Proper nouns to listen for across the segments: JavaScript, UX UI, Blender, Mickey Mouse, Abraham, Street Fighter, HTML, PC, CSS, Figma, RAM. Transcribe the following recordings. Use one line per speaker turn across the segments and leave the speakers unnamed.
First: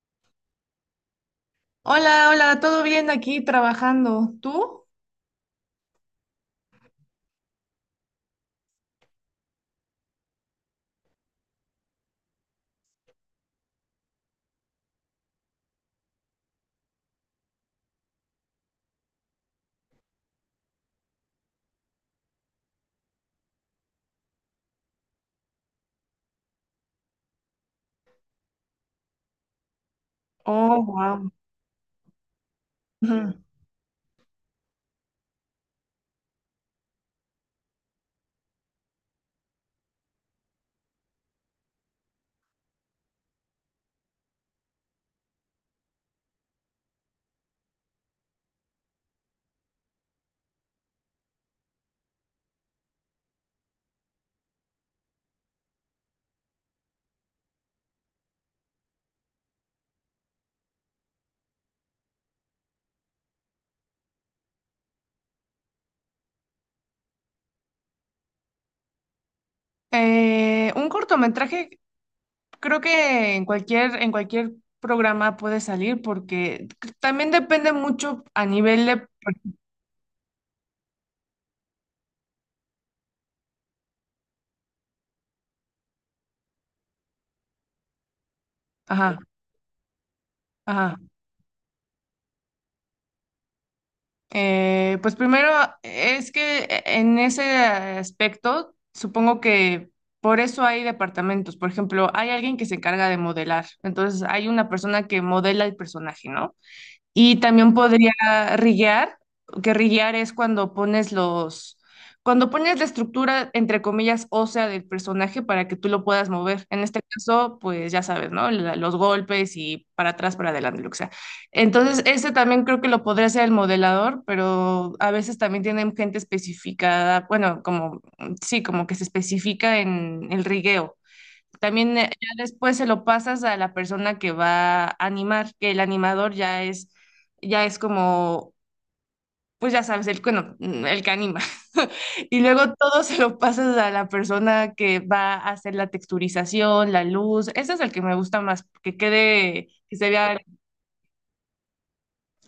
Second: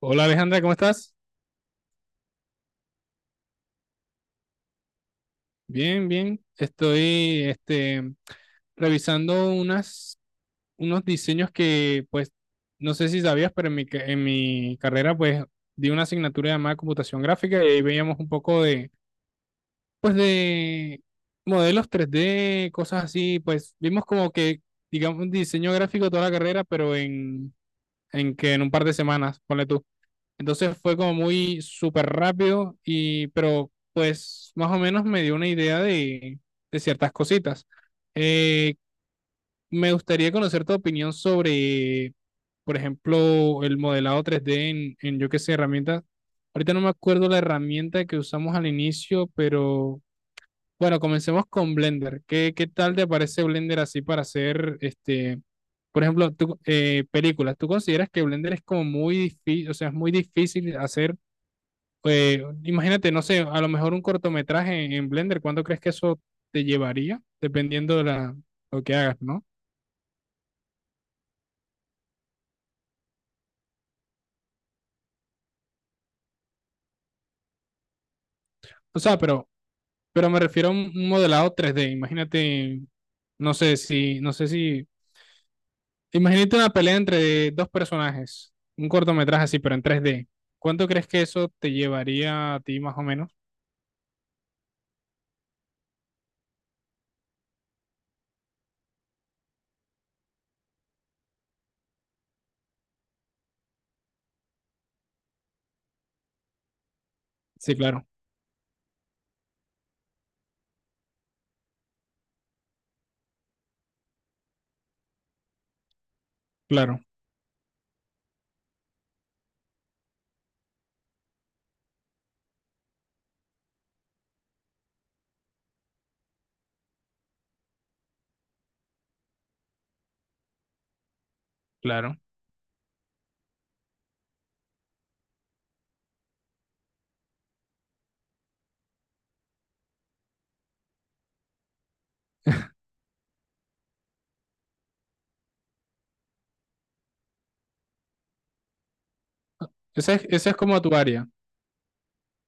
Hola Alejandra, ¿cómo estás?
Hola, hola, ¿todo bien aquí trabajando? ¿Tú?
Bien, bien. Estoy revisando unos diseños que, pues, no sé si sabías, pero en en mi carrera, pues, di una asignatura llamada computación gráfica y ahí veíamos un poco de, pues, de modelos tres d cosas así. Pues, vimos como que, digamos, un diseño gráfico toda la carrera, pero en que en un par de semanas, ponle tú. Entonces
Oh,
fue como
wow.
muy súper rápido pero pues más o menos me dio una idea de ciertas cositas. Eh, Me gustaría conocer tu opinión sobre, por ejemplo, el modelado tres d en yo qué sé, herramientas. Ahorita no me acuerdo la herramienta que usamos al inicio, pero bueno, comencemos con Blender. ¿Qué tal te parece Blender así para hacer, este, por ejemplo, tú, películas? ¿Tú consideras que Blender es como muy difícil, o sea, es muy difícil hacer imagínate, no sé, a lo mejor un cortometraje Blender, ¿cuánto crees que eso te llevaría? Dependiendo de la, lo que hagas, ¿no?
Un cortometraje, creo que en cualquier programa puede salir, porque también depende mucho a nivel
O
de...
sea, pero me refiero a un modelado 3D. Imagínate, no sé si, no sé si, imagínate una pelea entre dos personajes, un
Ajá,
cortometraje así, pero en 3D. ¿Cuánto
ajá.
crees que eso te llevaría a ti más o menos?
Pues primero es que en ese aspecto supongo que por eso hay departamentos. Por ejemplo, hay alguien que se encarga de modelar. Entonces hay una persona que modela el personaje, ¿no? Y también
Sí, claro,
podría riguear, que riguear es cuando pones los, cuando pones la estructura, entre comillas, ósea del personaje para que tú lo puedas mover. En este
claro,
caso, pues ya sabes, ¿no? La- los golpes y para atrás, para adelante, lo que sea. Entonces, ese también creo que lo podría hacer el modelador, pero a veces también tienen gente especificada, bueno, como, sí, como que se especifica en el rigueo. También
claro.
ya después se lo pasas a la persona que va a animar, que el animador ya es como, pues ya sabes, el, bueno, el que anima. Y luego todo se lo pasas a la persona que va a hacer la texturización, la luz. Ese es el que me gusta más, que quede, que se vea,
Esa es como tu área.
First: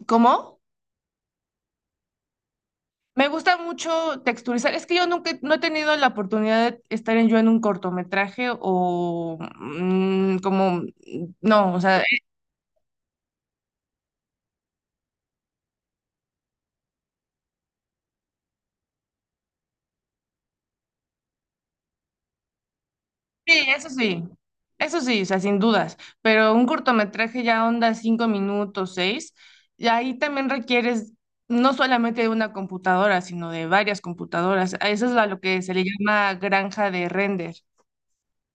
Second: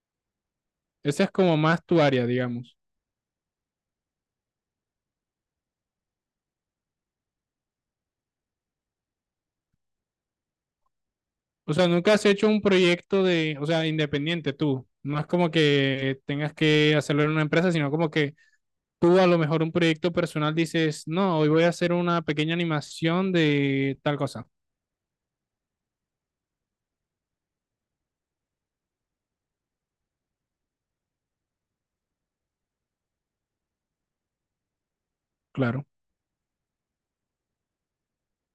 ¿cómo?
Esa es como más tu área, digamos.
Me gusta mucho texturizar. Es que yo nunca no he tenido la oportunidad de estar en un cortometraje o
O
no, o
sea,
sea,
nunca has hecho un proyecto de, o sea, independiente tú. No es como que tengas que hacerlo en una empresa, sino como que tú a lo mejor un proyecto personal dices, no, hoy voy a hacer una pequeña animación
sí, eso
de tal
sí,
cosa.
eso sí, o sea, sin dudas, pero un cortometraje ya onda 5 minutos, seis, y ahí también requieres no solamente de una computadora, sino de varias computadoras. A eso es a lo que se le
Claro,
llama granja de render.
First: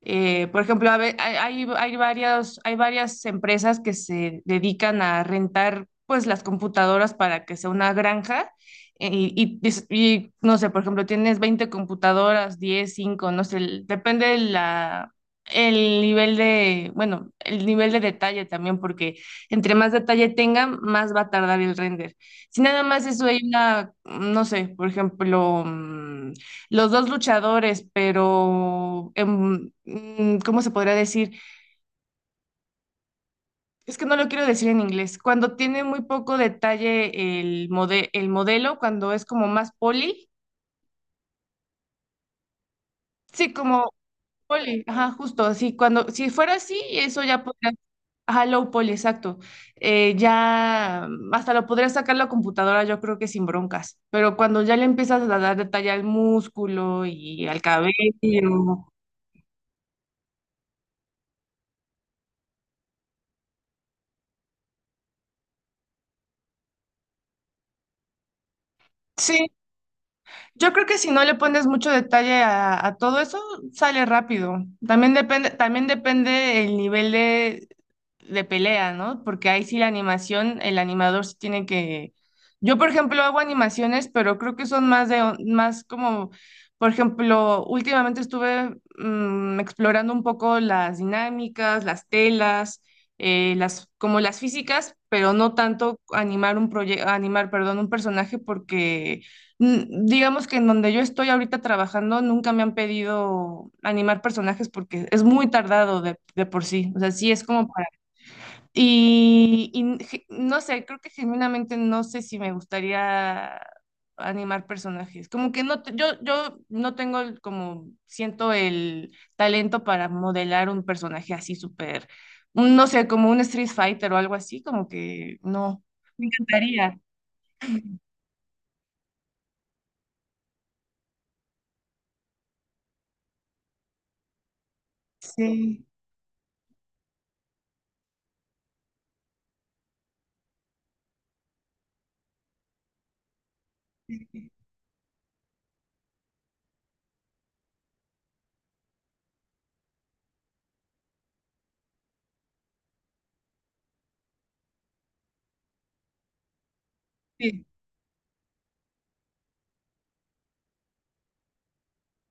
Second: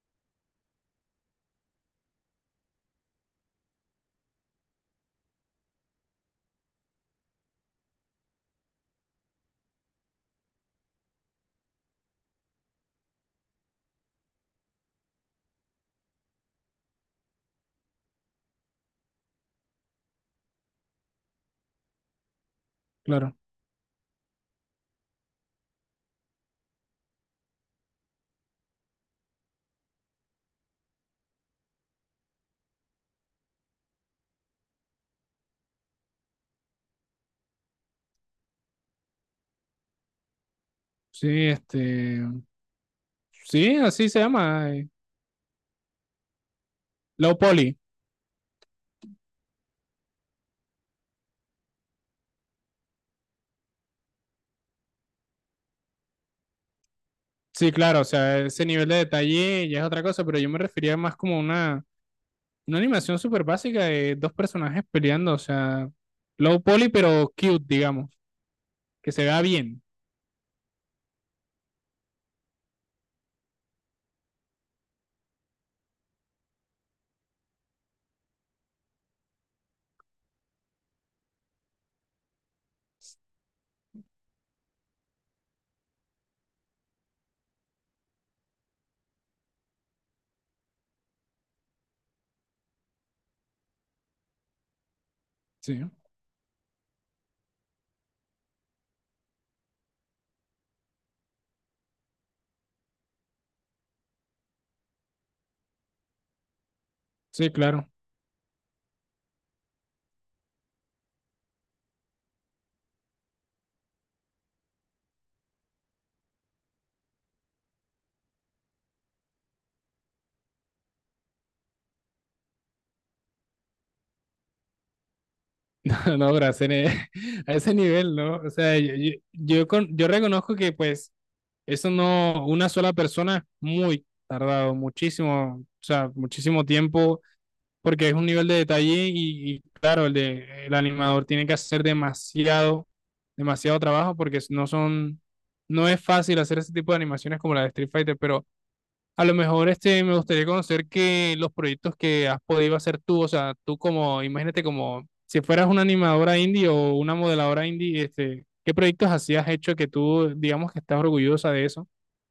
Por ejemplo, a ve- hay hay varias empresas que se dedican a rentar pues las computadoras para que sea una granja, no sé, por ejemplo, tienes 20 computadoras, 10, 5, no sé, depende de la, bueno, el nivel de detalle también, porque entre más detalle tenga, más va a tardar el render. Si nada más eso
claro.
hay una, no sé, por ejemplo... mm, los dos luchadores, pero ¿cómo se podría decir? Es que no lo quiero decir en inglés. Cuando tiene muy poco detalle el el modelo, cuando es como más poli,
Sí, este,
sí,
sí,
como
así se llama.
poli, ajá, justo así. Cuando, si fuera así, eso
Low
ya podría,
poly.
ajá, low poly, exacto. Ya hasta lo podría sacar la computadora, yo creo que sin broncas. Pero cuando ya le empiezas a dar detalle al músculo y al
Sí,
cabello,
claro, o sea, ese nivel de detalle ya es otra cosa, pero yo me refería más como una animación súper básica de dos personajes peleando, o sea, low poly, pero cute, digamos, que se vea
sí.
bien.
Yo creo que si no le pones mucho detalle a todo eso, sale rápido. También depende el nivel de pelea, ¿no? Porque ahí sí la animación, el animador sí tiene que... Yo, por ejemplo, hago animaciones, pero creo que son más como, por ejemplo, últimamente estuve explorando un poco las dinámicas, las telas, como las físicas, pero no
Sí.
tanto animar un proyecto, animar, perdón, un personaje, porque mm, digamos que en donde yo estoy ahorita trabajando, nunca me han pedido animar personajes porque es muy tardado de por sí. O sea, sí es
Sí,
como
claro.
no sé, creo que genuinamente no sé si me gustaría animar personajes. Como que no, yo no tengo como siento el talento para modelar un personaje así súper, no sé, como un Street Fighter o algo así, como que no. Me
No, gracias.
encantaría.
A ese nivel, ¿no? O sea, yo reconozco que pues eso no, una sola persona es muy tardado, muchísimo, o
Sí.
sea, muchísimo tiempo, porque es un nivel de detalle y claro, el animador tiene que hacer demasiado, demasiado trabajo porque no son, no es fácil hacer ese tipo de animaciones como la de Street Fighter, pero a lo mejor este, me gustaría conocer que los proyectos que has podido hacer tú, o sea, tú como, imagínate como si fueras una animadora indie o una
Sí.
modeladora indie, este, ¿qué proyectos así has hecho que tú, digamos que estás orgullosa de eso?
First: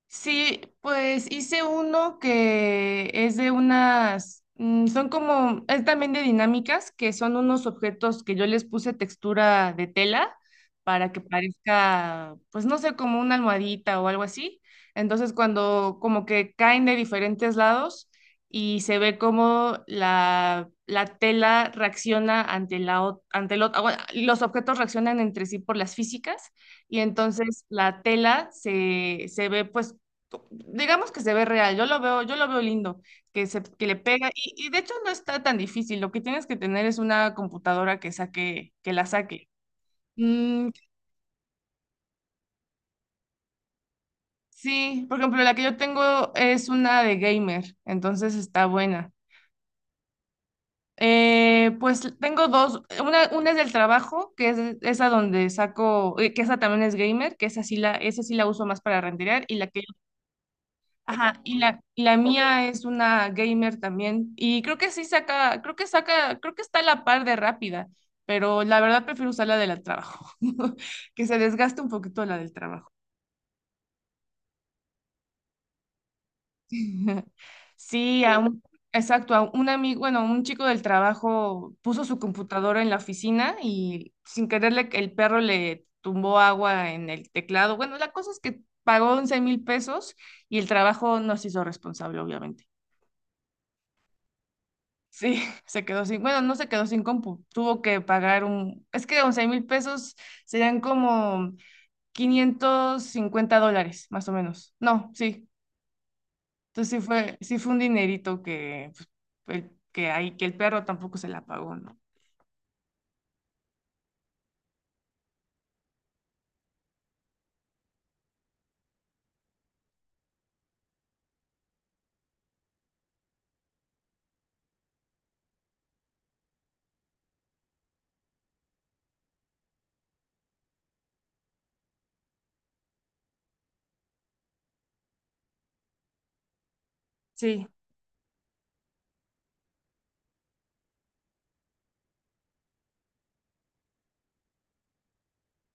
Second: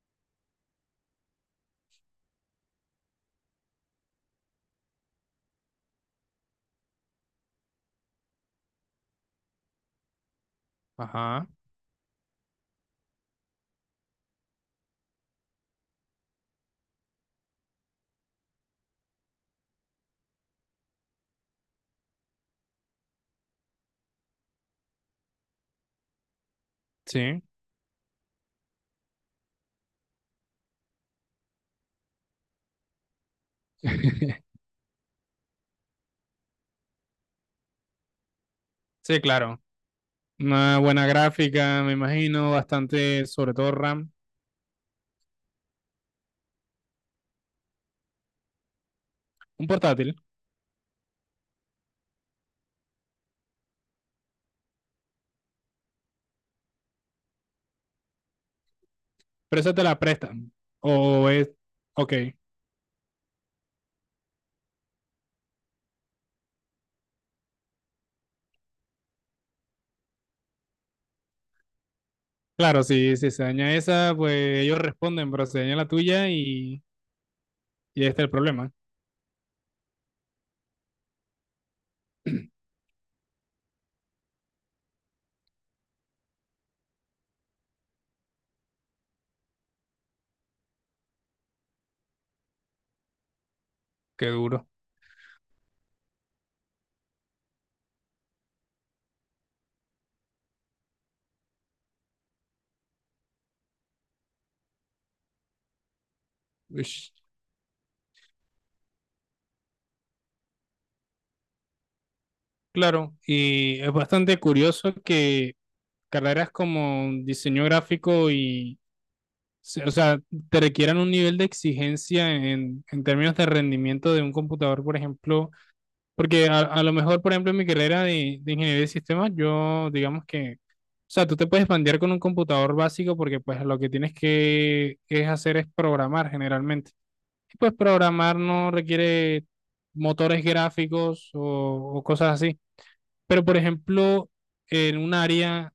Sí, pues hice uno que es de unas, es también de dinámicas, que son unos objetos que yo les puse textura de tela para que
Ajá,
parezca, pues no sé, como una almohadita o algo así. Entonces cuando como que caen de diferentes lados y se ve como la tela reacciona ante la, ot- ante lo- ah, bueno, los objetos reaccionan entre sí por las físicas y
sí.
entonces la tela se ve pues, digamos que se ve real, yo lo veo lindo, que se, que le pega, y de hecho no está tan difícil, lo que tienes que tener es una computadora que saque, que la
Sí,
saque.
claro.
Mm,
Una buena gráfica, me imagino, bastante, sobre todo RAM.
sí, por ejemplo, la que yo tengo es una de gamer, entonces está buena.
Un portátil,
Pues tengo dos, una es del trabajo, que es esa donde saco, que esa también es gamer, que esa sí la uso más para renderear, y
pero
la
esa
que
te la prestan. O
ajá,
es,
y la, y
ok.
la mía es una gamer también. Y creo que sí saca, creo que está a la par de rápida, pero la verdad prefiero usar la del trabajo, que se desgaste un poquito la del
Claro,
trabajo.
si, si se daña esa, pues ellos responden, pero se daña la tuya y ahí está
Sí,
el problema.
exacto, a un amigo, bueno, un chico del trabajo puso su computadora en la oficina y sin quererle el perro le tumbó agua en el teclado. Bueno, la cosa es que pagó 11,000 pesos y el trabajo nos hizo responsable, obviamente.
Qué duro.
Sí, se quedó sin, bueno, no se quedó sin compu, tuvo que pagar un, es que 11 mil pesos serían como 550 dólares, más o menos. No, sí, entonces sí
Ush.
fue, sí fue un dinerito que, pues, el- que ahí, que el perro tampoco se la pagó, ¿no?
Claro, y es bastante curioso que carreras como diseño gráfico o sea, te requieran un nivel de exigencia en términos de rendimiento de un computador, por ejemplo, porque a lo mejor, por ejemplo, en mi carrera de ingeniería de sistemas, yo, digamos que, o sea, tú te puedes bandear con un computador básico porque pues lo que tienes que es hacer es programar generalmente. Y
Sí,
pues programar no requiere motores gráficos o cosas así. Pero, por ejemplo, en un área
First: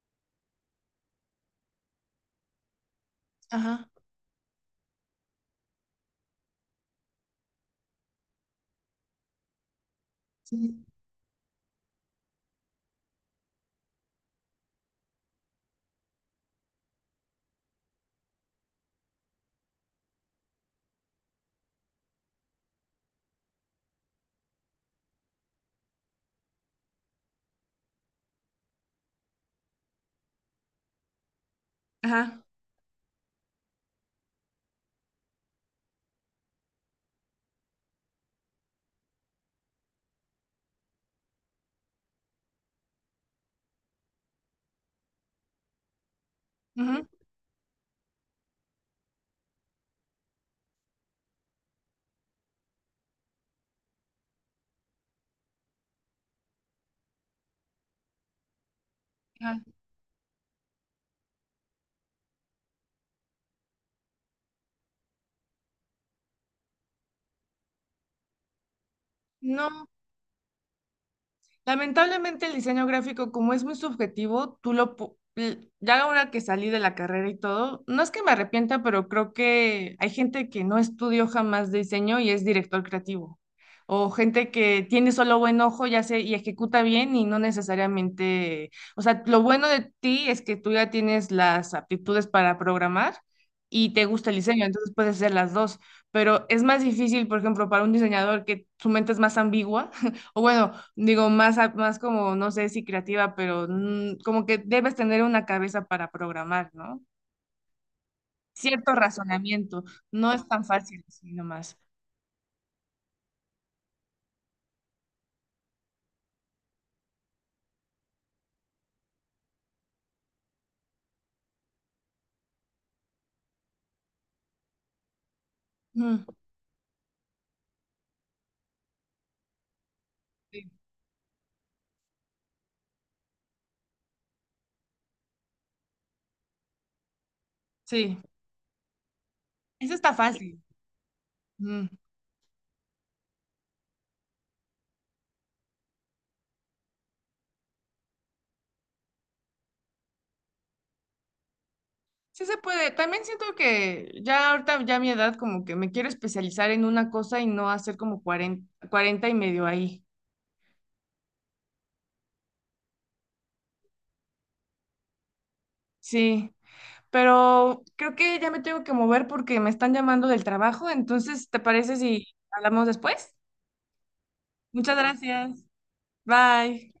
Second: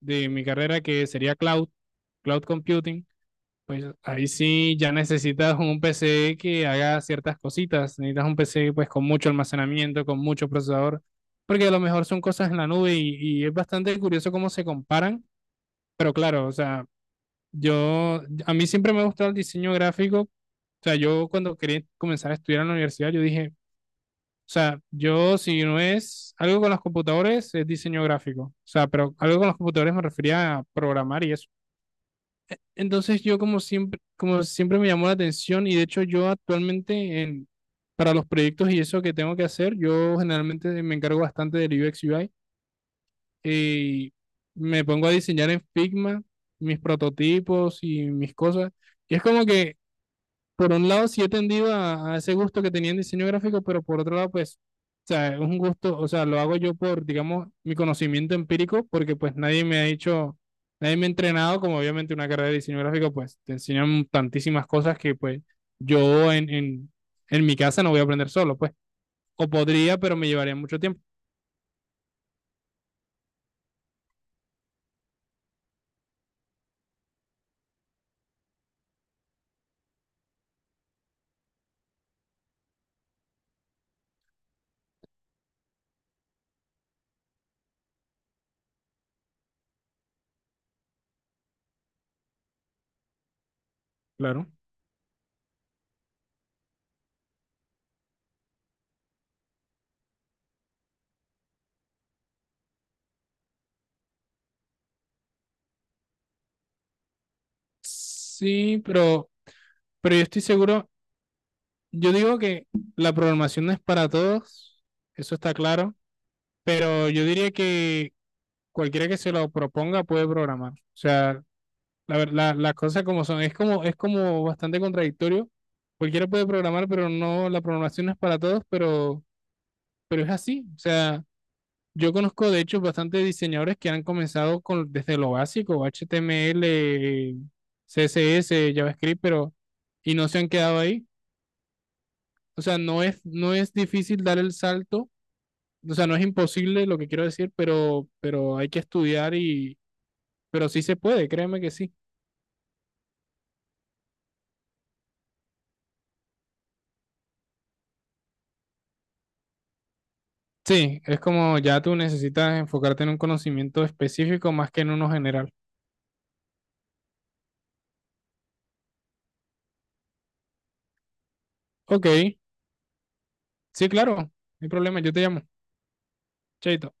de mi carrera que sería cloud, cloud computing, pues
ajá,
ahí sí ya necesitas un PC que haga ciertas cositas. Necesitas un PC pues con mucho almacenamiento, con mucho
sí,
procesador, porque a lo mejor son cosas en la nube y es bastante curioso cómo se comparan. Pero claro, o sea, yo, a mí siempre me ha gustado el diseño gráfico. O sea, yo cuando quería comenzar a estudiar en la universidad, yo dije, o sea, yo si no es algo con los computadores, es diseño gráfico. O sea, pero algo con los computadores me refería a programar y eso.
ajá,
Entonces yo como siempre me llamó la atención y de hecho yo actualmente para los proyectos y eso que tengo que hacer, yo generalmente me encargo bastante del UX UI y me pongo a diseñar en Figma mis
ujú,
prototipos y mis cosas. Y es como que por un lado sí he tendido a ese gusto que tenía en diseño gráfico, pero por otro lado, pues, o sea, es un gusto, o sea, lo hago yo por, digamos, mi conocimiento empírico, porque pues
ajá.
nadie me ha dicho, nadie me ha entrenado, como obviamente una carrera de diseño gráfico, pues te enseñan tantísimas cosas que pues yo en mi casa no voy a aprender solo, pues, o
No,
podría, pero me llevaría mucho tiempo,
lamentablemente el diseño gráfico, como es muy subjetivo, tú lo... pu- l- Ya ahora que salí de la carrera y todo, no es que me arrepienta, pero creo que hay gente que no estudió jamás diseño y es director creativo. O gente que tiene solo buen ojo, ya sé, y ejecuta bien y no necesariamente... O sea, lo bueno de ti es que tú ya tienes las aptitudes para programar y te gusta el
claro.
diseño, entonces puedes hacer las dos. Pero es más difícil, por ejemplo, para un diseñador que su mente es más ambigua o bueno, digo, más como, no sé si creativa, pero como que debes tener una cabeza para programar, ¿no?
Sí,
Cierto razonamiento.
pero yo
No
estoy
es tan
seguro,
fácil así nomás.
yo digo que la programación no es para todos, eso está claro. Pero yo diría que cualquiera que se lo proponga puede programar. O sea, las cosas como son. Es como bastante contradictorio.
Mm,
Cualquiera puede programar, pero no, la programación no es para todos, pero es así.
sí,
O sea, yo conozco de hecho bastantes diseñadores que han comenzado con, desde lo básico, HTML,
sí,
CSS, JavaScript,
eso
y
está
no se han
fácil.
quedado ahí.
Mm,
O sea, no es, no es difícil dar el salto. O sea, no es imposible lo que quiero decir, pero hay que estudiar y, pero sí se puede, créeme que sí.
Sí se puede. También siento que ya ahorita, ya a mi edad, como que me quiero especializar en una cosa y no hacer como 40 40 y medio ahí.
Sí, es como ya tú necesitas enfocarte en un conocimiento específico más que en uno general.
Sí, pero creo que ya me tengo que mover porque me están llamando del trabajo. Entonces, ¿te parece
Ok,
si hablamos después?
sí, claro, no hay
Muchas
problema, yo te llamo.
gracias.
Chaito.
Bye.